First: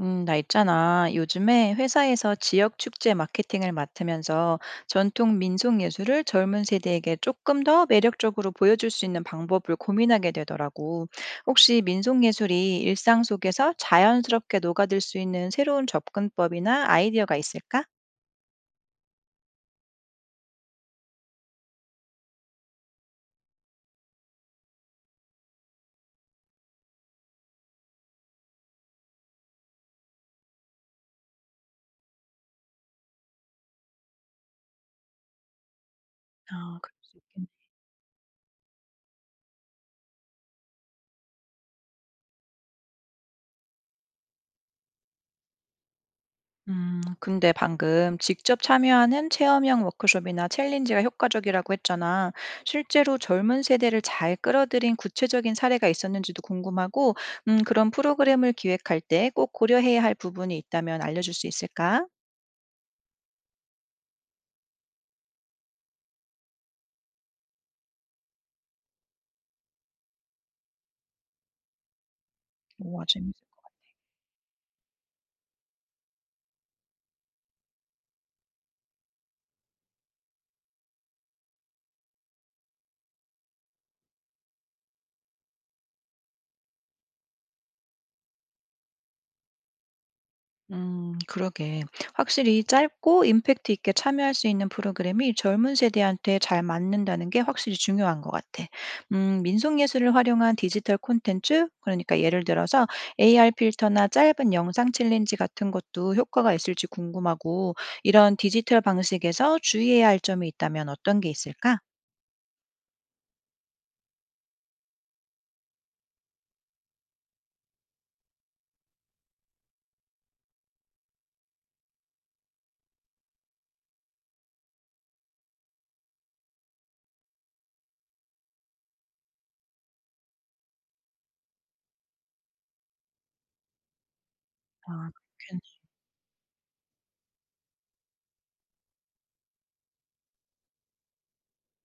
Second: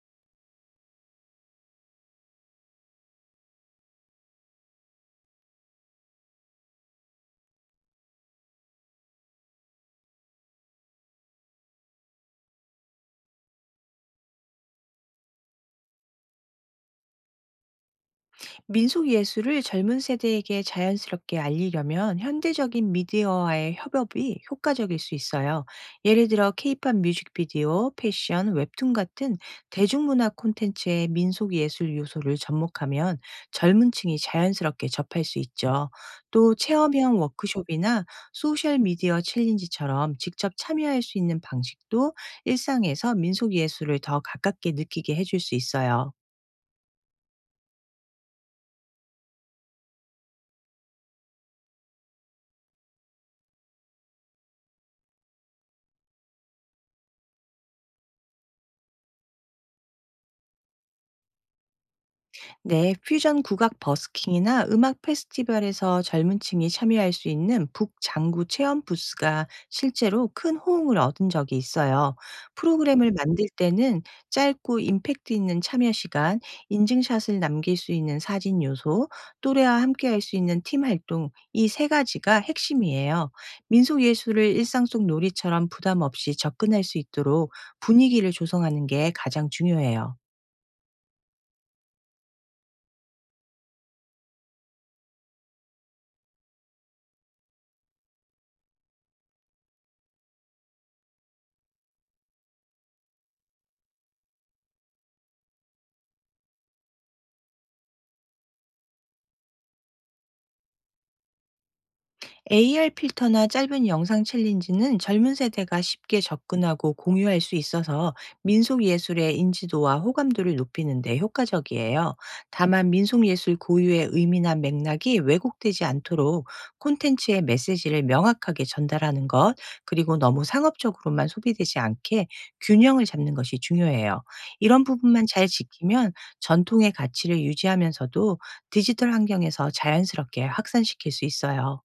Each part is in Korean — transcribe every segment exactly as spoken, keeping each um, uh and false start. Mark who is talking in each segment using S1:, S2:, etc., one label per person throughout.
S1: 음, 나 있잖아. 요즘에 회사에서 지역 축제 마케팅을 맡으면서 전통 민속 예술을 젊은 세대에게 조금 더 매력적으로 보여줄 수 있는 방법을 고민하게 되더라고. 혹시 민속예술이 일상 속에서 자연스럽게 녹아들 수 있는 새로운 접근법이나 아이디어가 있을까?
S2: 민속 예술을 젊은 세대에게 자연스럽게 알리려면 현대적인 미디어와의 협업이 효과적일 수 있어요. 예를 들어 케이팝 뮤직비디오, 패션, 웹툰 같은 대중문화 콘텐츠에 민속 예술 요소를 접목하면 젊은 층이 자연스럽게 접할 수 있죠. 또
S1: 아, 그럴 수
S2: 체험형
S1: 있겠네.
S2: 워크숍이나 소셜 미디어 챌린지처럼 직접 참여할 수 있는 방식도 일상에서 민속 예술을 더 가깝게 느끼게 해줄 수 있어요.
S1: 음, 근데 방금 직접 참여하는 체험형 워크숍이나 챌린지가 효과적이라고 했잖아. 실제로 젊은 세대를 잘 끌어들인 구체적인 사례가 있었는지도 궁금하고, 음, 그런 프로그램을 기획할 때 꼭 고려해야 할 부분이 있다면 알려줄 수 있을까?
S2: 네, 퓨전 국악 버스킹이나 음악 페스티벌에서 젊은 층이 참여할 수 있는 북장구 체험 부스가 실제로 큰 호응을 얻은 적이 있어요.
S1: 우와,
S2: 프로그램을
S1: 재밌어.
S2: 만들 때는 짧고 임팩트 있는 참여 시간, 인증샷을 남길 수 있는 사진 요소, 또래와 함께 할 수 있는 팀 활동, 이 세 가지가 핵심이에요. 민속 예술을 일상 속 놀이처럼 부담 없이 접근할 수 있도록 분위기를 조성하는 게 가장 중요해요.
S1: 음, 그러게. 확실히 짧고 임팩트 있게 참여할 수 있는 프로그램이 젊은 세대한테 잘 맞는다는 게 확실히 중요한 것 같아. 음, 민속예술을 활용한 디지털 콘텐츠, 그러니까 예를 들어서 에이아르 필터나 짧은 영상 챌린지 같은 것도 효과가 있을지 궁금하고, 이런 디지털 방식에서 주의해야 할 점이 있다면 어떤 게 있을까?
S2: 에이아르 필터나 짧은 영상 챌린지는 젊은 세대가 쉽게 접근하고 공유할 수 있어서 민속 예술의 인지도와 호감도를 높이는 데 효과적이에요. 다만 민속 예술 고유의 의미나 맥락이 왜곡되지 않도록 콘텐츠의 메시지를 명확하게 전달하는 것, 그리고 너무 상업적으로만 소비되지 않게 균형을 잡는 것이 중요해요. 이런
S1: 아,
S2: 부분만 잘 지키면 전통의 가치를 유지하면서도 디지털 환경에서 자연스럽게 확산시킬 수 있어요.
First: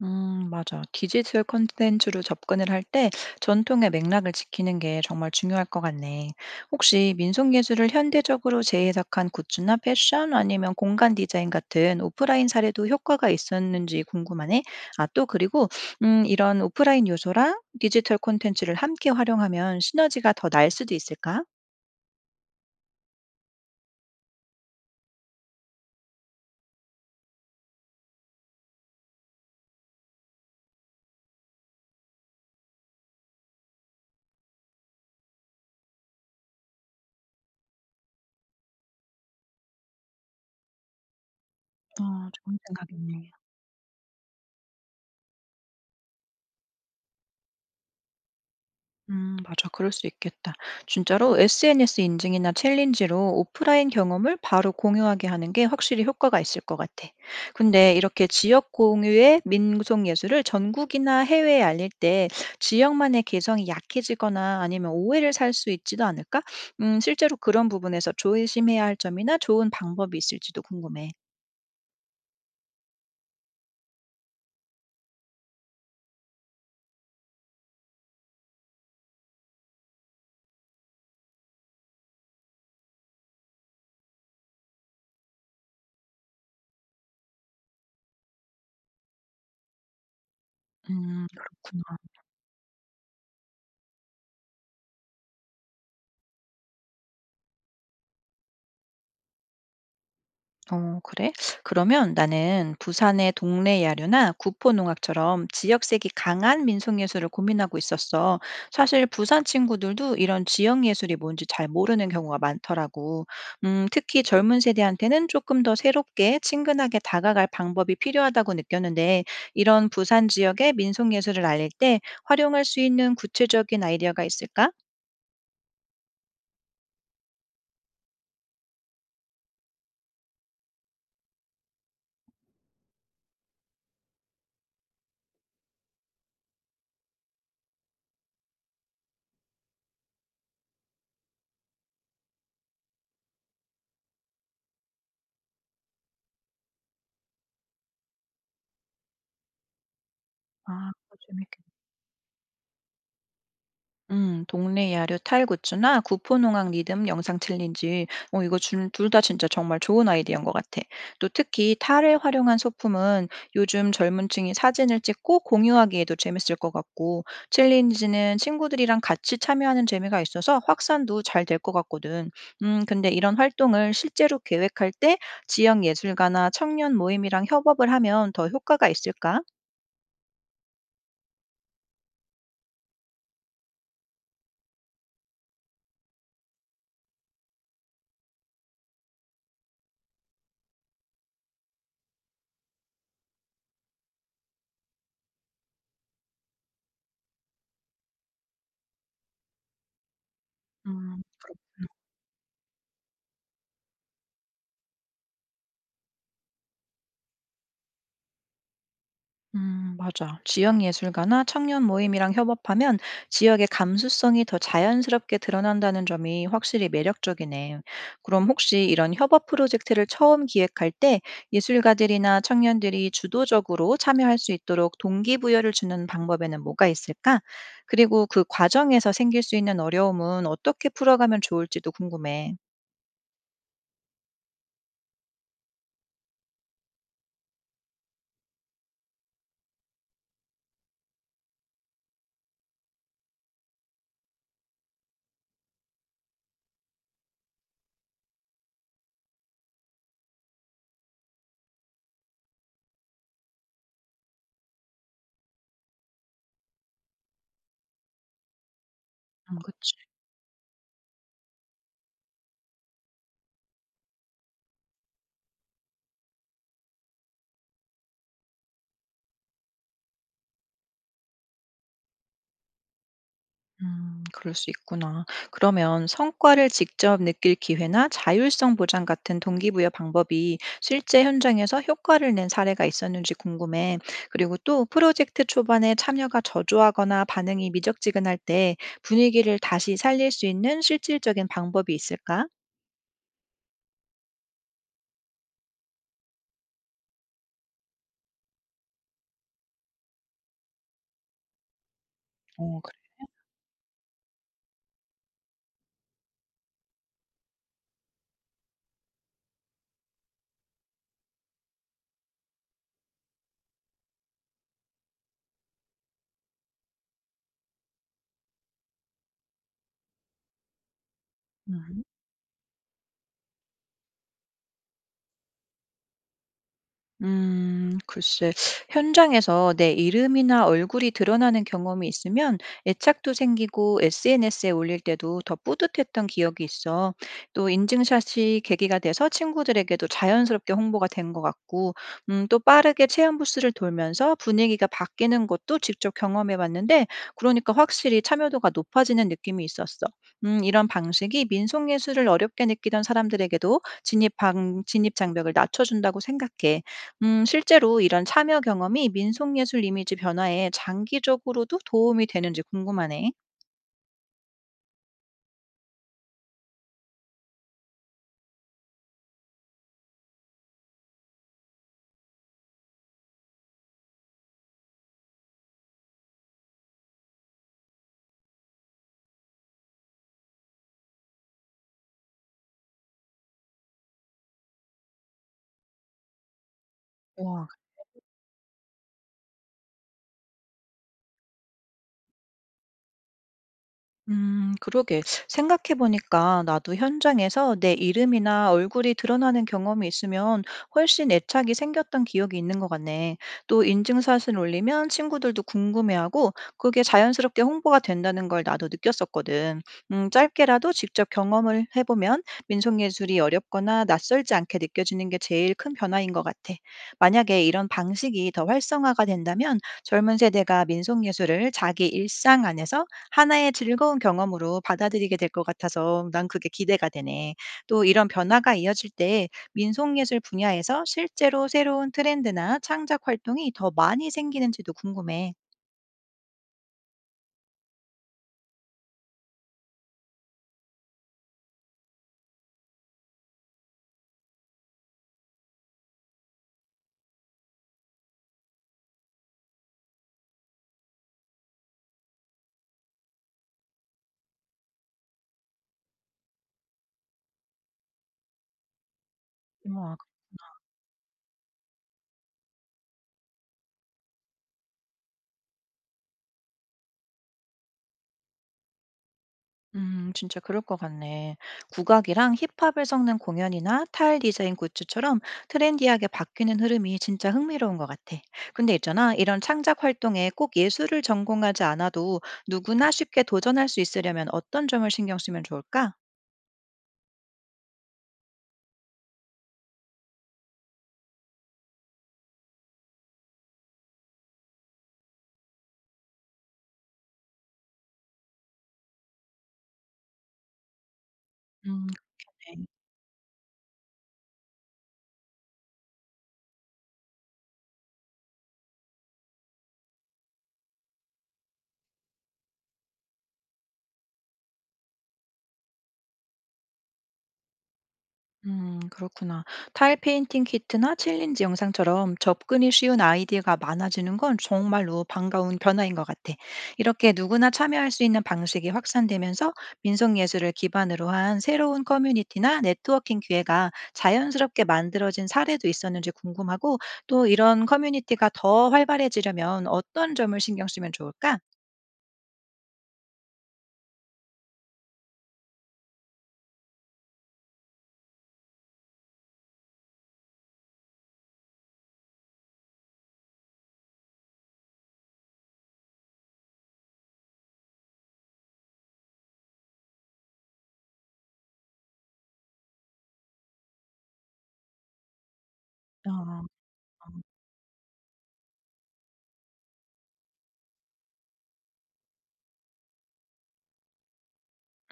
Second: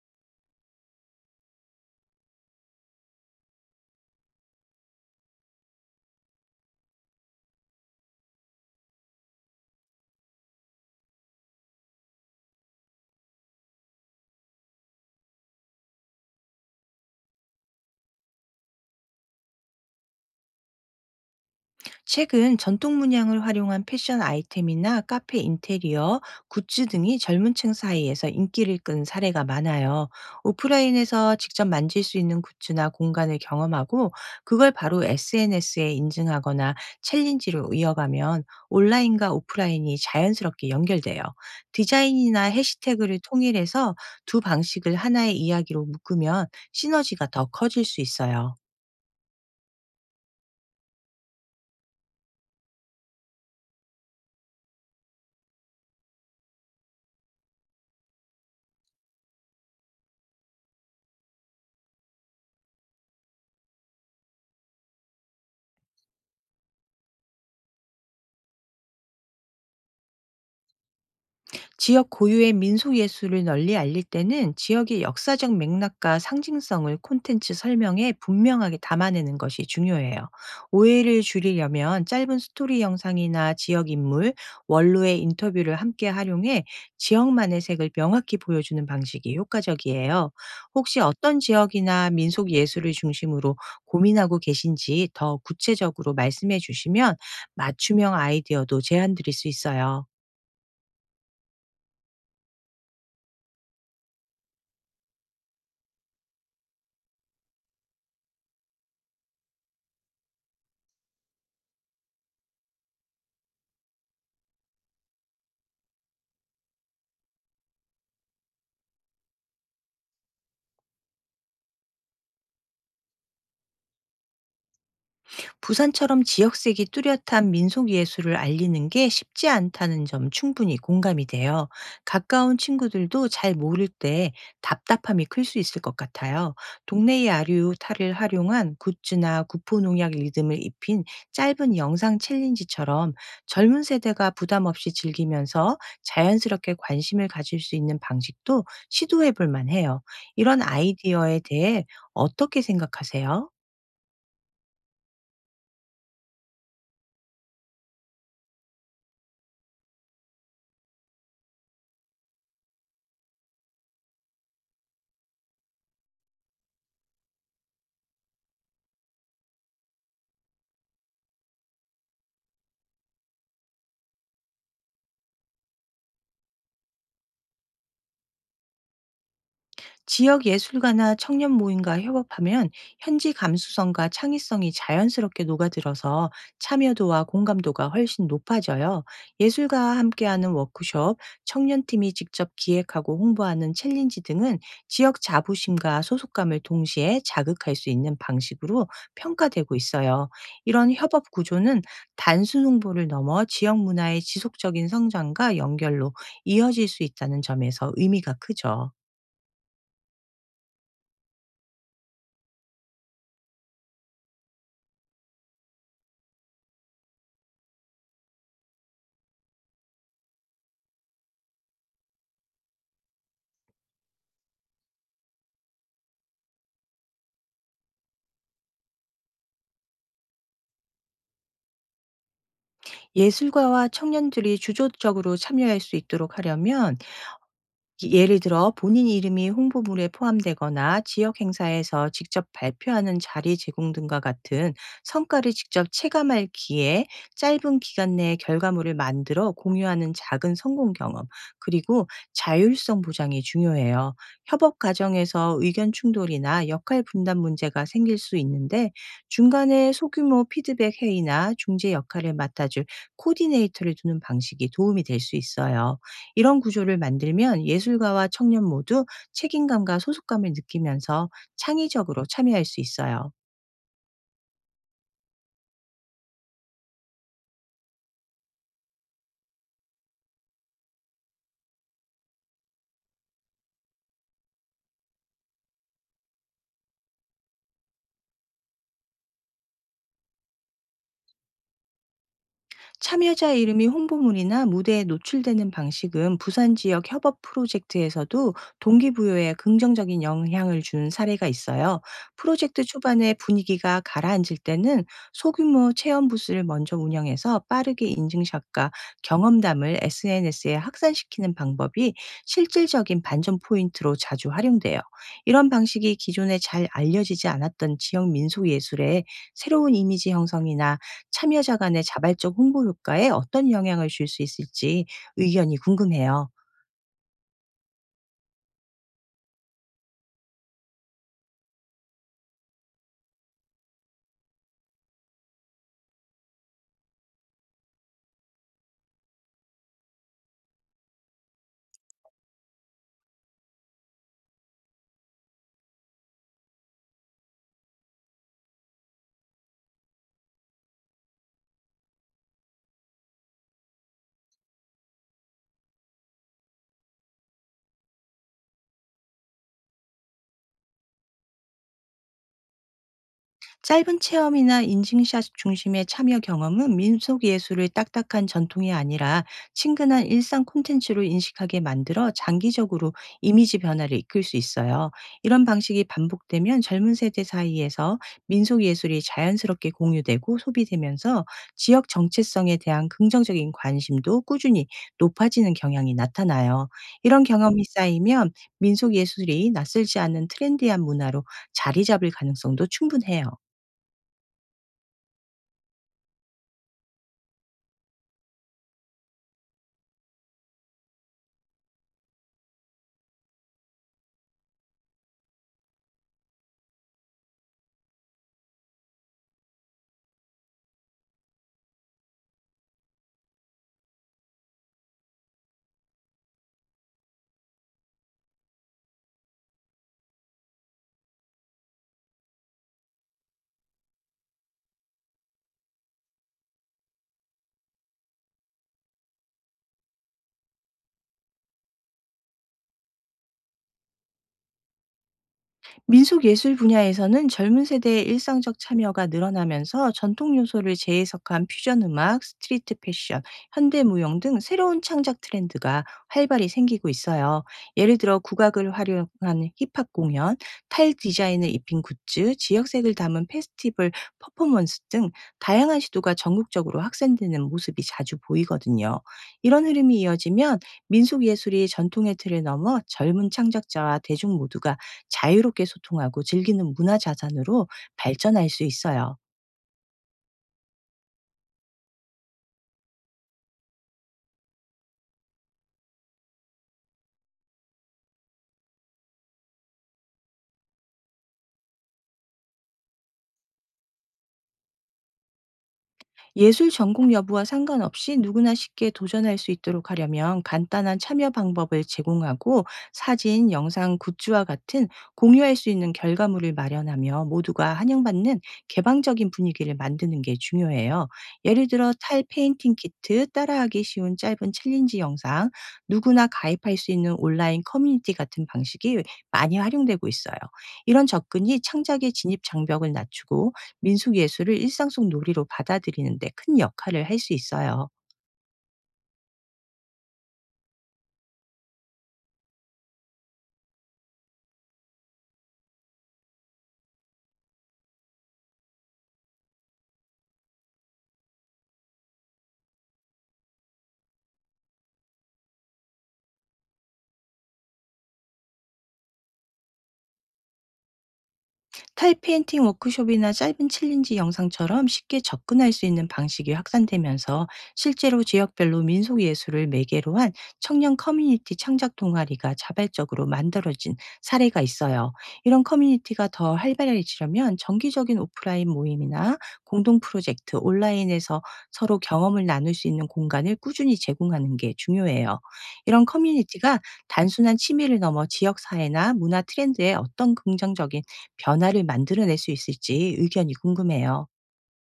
S1: 음, 맞아. 디지털 콘텐츠로 접근을 할 때 전통의 맥락을 지키는 게 정말 중요할 것 같네. 혹시 민속예술을 현대적으로 재해석한 굿즈나 패션 아니면 공간 디자인 같은 오프라인 사례도 효과가 있었는지 궁금하네. 아, 또 그리고 음, 이런 오프라인 요소랑 디지털 콘텐츠를 함께 활용하면 시너지가 더 날 수도 있을까?
S2: 최근 전통 문양을 활용한 패션 아이템이나 카페 인테리어, 굿즈 등이 젊은 층 사이에서 인기를 끈 사례가 많아요. 오프라인에서 직접 만질 수 있는 굿즈나 공간을 경험하고, 그걸 바로 에스엔에스에 인증하거나 챌린지로 이어가면 온라인과 오프라인이 자연스럽게 연결돼요.
S1: 어,
S2: 디자인이나
S1: 좋은
S2: 해시태그를
S1: 생각이네.
S2: 통일해서 두 방식을 하나의 이야기로 묶으면 시너지가 더 커질 수 있어요.
S1: 음, 맞아. 그럴 수 있겠다. 진짜로 에스엔에스 인증이나 챌린지로 오프라인 경험을 바로 공유하게 하는 게 확실히 효과가 있을 것 같아. 근데 이렇게 지역 공유의 민속 예술을 전국이나 해외에 알릴 때 지역만의 개성이 약해지거나 아니면 오해를 살 수 있지도 않을까? 음, 실제로 그런 부분에서 조심해야 할 점이나 좋은 방법이 있을지도 궁금해.
S2: 지역 고유의 민속 예술을 널리 알릴 때는 지역의 역사적 맥락과 상징성을 콘텐츠 설명에 분명하게 담아내는 것이 중요해요. 오해를 줄이려면 짧은 스토리 영상이나 지역 인물, 원로의 인터뷰를 함께 활용해 지역만의 색을 명확히 보여주는 방식이 효과적이에요. 혹시
S1: 음,
S2: 어떤
S1: 그렇구나.
S2: 지역이나 민속 예술을 중심으로 고민하고 계신지 더 구체적으로 말씀해 주시면 맞춤형 아이디어도 제안 드릴 수 있어요.
S1: 어, 그래? 그러면 나는 부산의 동네 야류나 구포 농악처럼 지역색이 강한 민속예술을 고민하고 있었어. 사실 부산 친구들도 이런 지역 예술이 뭔지 잘 모르는 경우가 많더라고. 음, 특히 젊은 세대한테는 조금 더 새롭게 친근하게 다가갈 방법이 필요하다고 느꼈는데, 이런 부산 지역의 민속예술을 알릴 때 활용할 수 있는 구체적인 아이디어가 있을까?
S2: 부산처럼 지역색이 뚜렷한 민속 예술을 알리는 게 쉽지 않다는 점, 충분히 공감이 돼요. 가까운 친구들도 잘 모를 때 답답함이 클 수 있을 것 같아요. 동네의 아류 탈을 활용한 굿즈나 구포 농약 리듬을 입힌 짧은 영상 챌린지처럼 젊은 세대가 부담 없이 즐기면서 자연스럽게 관심을 가질 수 있는 방식도 시도해 볼 만해요. 이런
S1: 아, 그거
S2: 아이디어에
S1: 재밌겠다.
S2: 대해 어떻게 생각하세요?
S1: 음, 동네 야류 탈구추나 구포농악 리듬 영상 챌린지, 어, 이거 둘 다 진짜 정말 좋은 아이디어인 것 같아. 또 특히 탈을 활용한 소품은 요즘 젊은 층이 사진을 찍고 공유하기에도 재밌을 것 같고, 챌린지는 친구들이랑 같이 참여하는 재미가 있어서 확산도 잘 될 것 같거든. 음, 근데 이런 활동을 실제로 계획할 때 지역 예술가나 청년 모임이랑 협업을 하면 더 효과가 있을까?
S2: 지역 예술가나 청년 모임과 협업하면 현지 감수성과 창의성이 자연스럽게 녹아들어서 참여도와 공감도가 훨씬 높아져요. 예술가와 함께하는 워크숍, 청년팀이 직접 기획하고 홍보하는 챌린지 등은 지역 자부심과 소속감을 동시에 자극할 수 있는 방식으로 평가되고 있어요. 이런
S1: 음,
S2: 협업 구조는 단순 홍보를 넘어 지역 문화의 지속적인 성장과 연결로 이어질 수 있다는 점에서 의미가 크죠.
S1: 음, 맞아. 지역 예술가나 청년 모임이랑 협업하면 지역의 감수성이 더 자연스럽게 드러난다는 점이 확실히 매력적이네. 그럼 혹시 이런 협업 프로젝트를 처음 기획할 때 예술가들이나 청년들이 주도적으로 참여할 수 있도록 동기부여를 주는 방법에는 뭐가 있을까? 그리고 그 과정에서 생길 수 있는 어려움은 어떻게 풀어가면 좋을지도 궁금해.
S2: 예술가와 청년들이 주도적으로 참여할 수 있도록 하려면, 예를 들어 본인 이름이 홍보물에 포함되거나 지역 행사에서 직접 발표하는 자리 제공 등과 같은 성과를 직접 체감할 기회, 짧은 기간 내에 결과물을 만들어 공유하는 작은 성공 경험, 그리고 자율성 보장이 중요해요. 협업 과정에서 의견 충돌이나 역할 분담 문제가 생길 수 있는데,
S1: 음, 그쵸.
S2: 중간에 소규모 피드백 회의나 중재 역할을 맡아줄 코디네이터를 두는 방식이 도움이 될 수 있어요. 이런 구조를 만들면 예술가와 청년 모두 책임감과 소속감을 느끼면서 창의적으로 참여할 수 있어요.
S1: 음, 그럴 수 있구나. 그러면 성과를 직접 느낄 기회나 자율성 보장 같은 동기부여 방법이 실제 현장에서 효과를 낸 사례가 있었는지 궁금해. 그리고 또 프로젝트 초반에 참여가 저조하거나 반응이 미적지근할 때 분위기를 다시 살릴 수 있는 실질적인 방법이 있을까?
S2: 참여자 이름이 홍보물이나 무대에 노출되는 방식은 부산 지역 협업 프로젝트에서도 동기부여에 긍정적인 영향을 준 사례가 있어요.
S1: 어,
S2: 프로젝트
S1: 그래.
S2: 초반에 분위기가 가라앉을 때는 소규모 체험 부스를 먼저 운영해서 빠르게 인증샷과 경험담을 에스엔에스에 확산시키는 방법이 실질적인 반전 포인트로 자주 활용돼요. 이런 방식이 기존에 잘 알려지지 않았던 지역 민속 예술에 새로운 이미지 형성이나 참여자
S1: 음.
S2: 간의 자발적 홍보 효과에 어떤 영향을 줄 수 있을지 의견이 궁금해요.
S1: 음 글쎄, 현장에서 내 이름이나 얼굴이 드러나는 경험이 있으면 애착도 생기고 에스엔에스에 올릴 때도 더 뿌듯했던 기억이 있어. 또 인증샷이 계기가 돼서 친구들에게도 자연스럽게 홍보가 된 것 같고, 음, 또 빠르게 체험 부스를 돌면서 분위기가 바뀌는 것도 직접 경험해 봤는데, 그러니까 확실히 참여도가 높아지는 느낌이 있었어. 음, 이런 방식이 민속예술을 어렵게 느끼던 사람들에게도 진입 방, 진입 장벽을 낮춰준다고 생각해. 음, 실제로 이런 참여 경험이 민속예술 이미지 변화에 장기적으로도 도움이 되는지 궁금하네.
S2: 짧은 체험이나 인증샷 중심의 참여 경험은 민속 예술을 딱딱한 전통이 아니라 친근한 일상 콘텐츠로 인식하게 만들어 장기적으로 이미지 변화를 이끌 수 있어요. 이런 방식이 반복되면 젊은 세대 사이에서 민속 예술이 자연스럽게 공유되고 소비되면서 지역 정체성에 대한 긍정적인 관심도 꾸준히 높아지는 경향이 나타나요. 이런
S1: 와.
S2: 경험이 쌓이면 민속 예술이 낯설지 않은 트렌디한 문화로 자리 잡을 가능성도 충분해요.
S1: 음, 그러게. 생각해 보니까 나도 현장에서 내 이름이나 얼굴이 드러나는 경험이 있으면 훨씬 애착이 생겼던 기억이 있는 것 같네. 또 인증샷을 올리면 친구들도 궁금해하고 그게 자연스럽게 홍보가 된다는 걸 나도 느꼈었거든. 음, 짧게라도 직접 경험을 해보면 민속예술이 어렵거나 낯설지 않게 느껴지는 게 제일 큰 변화인 것 같아. 만약에 이런 방식이 더 활성화가 된다면 젊은 세대가 민속예술을 자기 일상 안에서 하나의 즐거운 경험으로 받아들이게 될 것 같아서 난 그게 기대가 되네. 또 이런 변화가 이어질 때 민속예술 분야에서 실제로 새로운 트렌드나 창작 활동이 더 많이 생기는지도 궁금해.
S2: 민속 예술 분야에서는 젊은 세대의 일상적 참여가 늘어나면서 전통 요소를 재해석한 퓨전 음악, 스트리트 패션, 현대 무용 등 새로운 창작 트렌드가 활발히 생기고 있어요. 예를 들어 국악을 활용한 힙합 공연, 타일 디자인을 입힌 굿즈, 지역색을 담은 페스티벌 퍼포먼스 등 다양한 시도가 전국적으로 확산되는 모습이 자주 보이거든요. 이런 흐름이 이어지면 민속 예술이 전통의 틀을 넘어 젊은 창작자와 대중 모두가 자유롭게 소통하고 즐기는 문화 자산으로 발전할 수 있어요.
S1: 음, 진짜 그럴 것 같네. 국악이랑 힙합을 섞는 공연이나 타일 디자인 굿즈처럼 트렌디하게 바뀌는 흐름이 진짜 흥미로운 것 같아. 근데 있잖아, 이런 창작 활동에 꼭 예술을 전공하지 않아도 누구나 쉽게 도전할 수 있으려면 어떤 점을 신경 쓰면 좋을까?
S2: 예술 전공 여부와 상관없이 누구나 쉽게 도전할 수 있도록 하려면, 간단한 참여 방법을 제공하고, 사진, 영상, 굿즈와 같은 공유할 수 있는 결과물을 마련하며, 모두가 환영받는 개방적인 분위기를 만드는 게 중요해요. 예를
S1: 음,
S2: 들어 탈
S1: 그래.
S2: 페인팅 키트, 따라하기 쉬운 짧은 챌린지 영상, 누구나 가입할 수 있는 온라인 커뮤니티 같은 방식이 많이 활용되고 있어요. 이런 접근이 창작의 진입 장벽을 낮추고 민속 예술을 일상 속 놀이로 받아들이는 데 큰 역할을 할 수 있어요.
S1: 음, 그렇구나. 타일 페인팅 키트나 챌린지 영상처럼 접근이 쉬운 아이디어가 많아지는 건 정말로 반가운 변화인 것 같아. 이렇게 누구나 참여할 수 있는 방식이 확산되면서 민속예술을 기반으로 한 새로운 커뮤니티나 네트워킹 기회가 자연스럽게 만들어진 사례도 있었는지 궁금하고 또 이런 커뮤니티가 더 활발해지려면 어떤 점을 신경 쓰면 좋을까?
S2: 타입 페인팅 워크숍이나 짧은 챌린지 영상처럼 쉽게 접근할 수 있는 방식이 확산되면서, 실제로 지역별로 민속 예술을 매개로 한 청년 커뮤니티 창작 동아리가 자발적으로 만들어진 사례가 있어요. 이런 커뮤니티가 더 활발해지려면 정기적인 오프라인 모임이나 공동 프로젝트, 온라인에서 서로 경험을 나눌 수 있는 공간을 꾸준히 제공하는 게 중요해요. 이런
S1: 어. 어.
S2: 커뮤니티가 단순한 취미를 넘어 지역 사회나 문화 트렌드에 어떤 긍정적인 변화를 만들어낼 수 있을지 의견이 궁금해요.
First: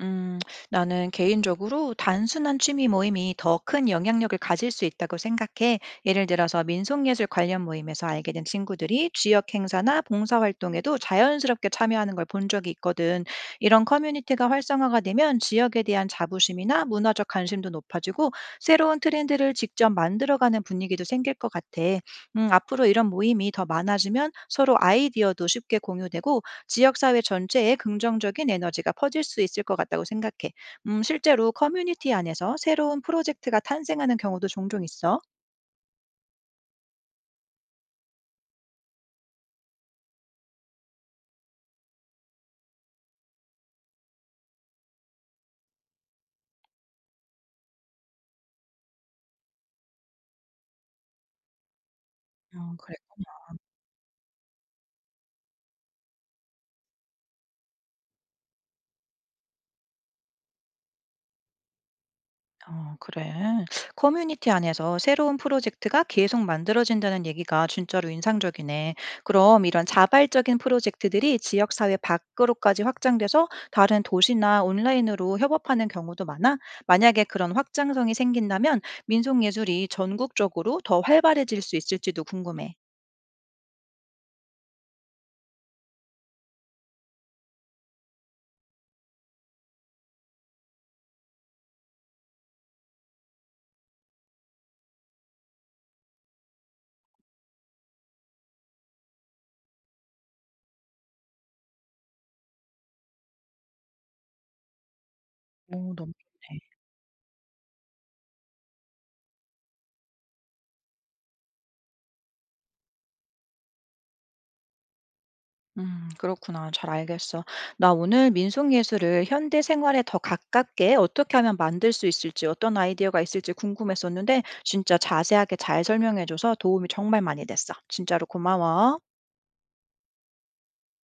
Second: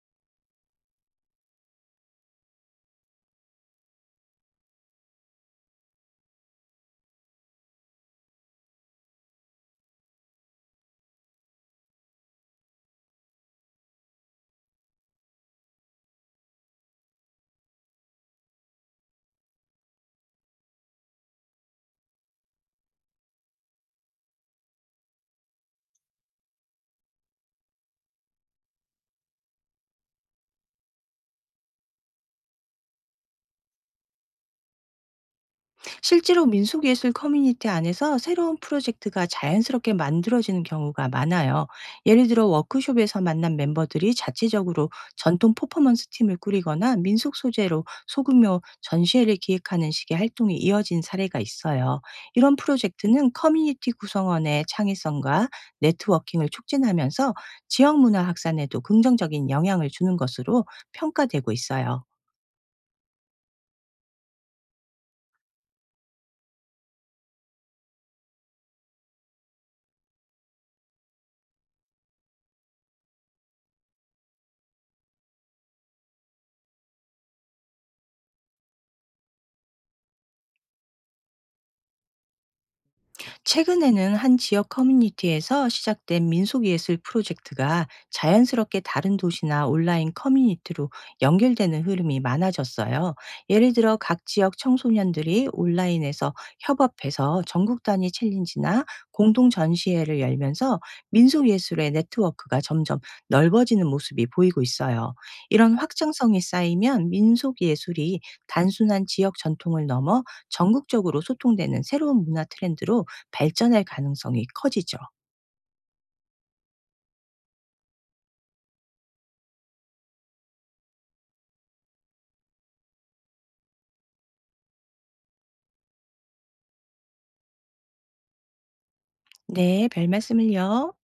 S1: 음, 나는 개인적으로 단순한 취미 모임이 더 큰 영향력을 가질 수 있다고 생각해. 예를 들어서 민속예술 관련 모임에서 알게 된 친구들이 지역 행사나 봉사활동에도 자연스럽게 참여하는 걸 본 적이 있거든. 이런 커뮤니티가 활성화가 되면 지역에 대한 자부심이나 문화적 관심도 높아지고 새로운 트렌드를 직접 만들어가는 분위기도 생길 것 같아. 음, 앞으로 이런 모임이 더 많아지면 서로 아이디어도 쉽게 공유되고 지역 사회 전체에 긍정적인 에너지가 퍼질 수 있을 것 같다고 생각해. 음, 실제로 커뮤니티 안에서 새로운 프로젝트가 탄생하는 경우도 종종 있어.
S2: 실제로 민속예술 커뮤니티 안에서 새로운 프로젝트가 자연스럽게 만들어지는 경우가 많아요. 예를 들어 워크숍에서 만난 멤버들이 자체적으로 전통 퍼포먼스 팀을 꾸리거나 민속 소재로 소규모 전시회를 기획하는 식의 활동이 이어진 사례가 있어요. 이런
S1: 어, 그래.
S2: 프로젝트는 커뮤니티 구성원의 창의성과 네트워킹을 촉진하면서 지역 문화 확산에도 긍정적인 영향을 주는 것으로 평가되고 있어요.
S1: 어, 그래. 커뮤니티 안에서 새로운 프로젝트가 계속 만들어진다는 얘기가 진짜로 인상적이네. 그럼 이런 자발적인 프로젝트들이 지역사회 밖으로까지 확장돼서 다른 도시나 온라인으로 협업하는 경우도 많아? 만약에 그런 확장성이 생긴다면 민속예술이 전국적으로 더 활발해질 수 있을지도 궁금해.
S2: 최근에는 한 지역 커뮤니티에서 시작된 민속예술 프로젝트가 자연스럽게 다른 도시나 온라인 커뮤니티로 연결되는 흐름이 많아졌어요. 예를 들어 각 지역 청소년들이 온라인에서 협업해서 전국 단위 챌린지나 공동 전시회를 열면서 민속예술의 네트워크가 점점 넓어지는 모습이 보이고 있어요. 이런
S1: 오, 너무
S2: 확장성이
S1: 좋네.
S2: 쌓이면 민속예술이 단순한 지역 전통을 넘어 전국적으로 소통되는 새로운 문화 트렌드로 발전할 가능성이 커지죠.
S1: 음 그렇구나. 잘 알겠어. 나 오늘 민속예술을 현대 생활에 더 가깝게 어떻게 하면 만들 수 있을지 어떤 아이디어가 있을지 궁금했었는데 진짜 자세하게 잘 설명해 줘서 도움이 정말 많이 됐어. 진짜로 고마워.
S2: 네, 별 말씀을요.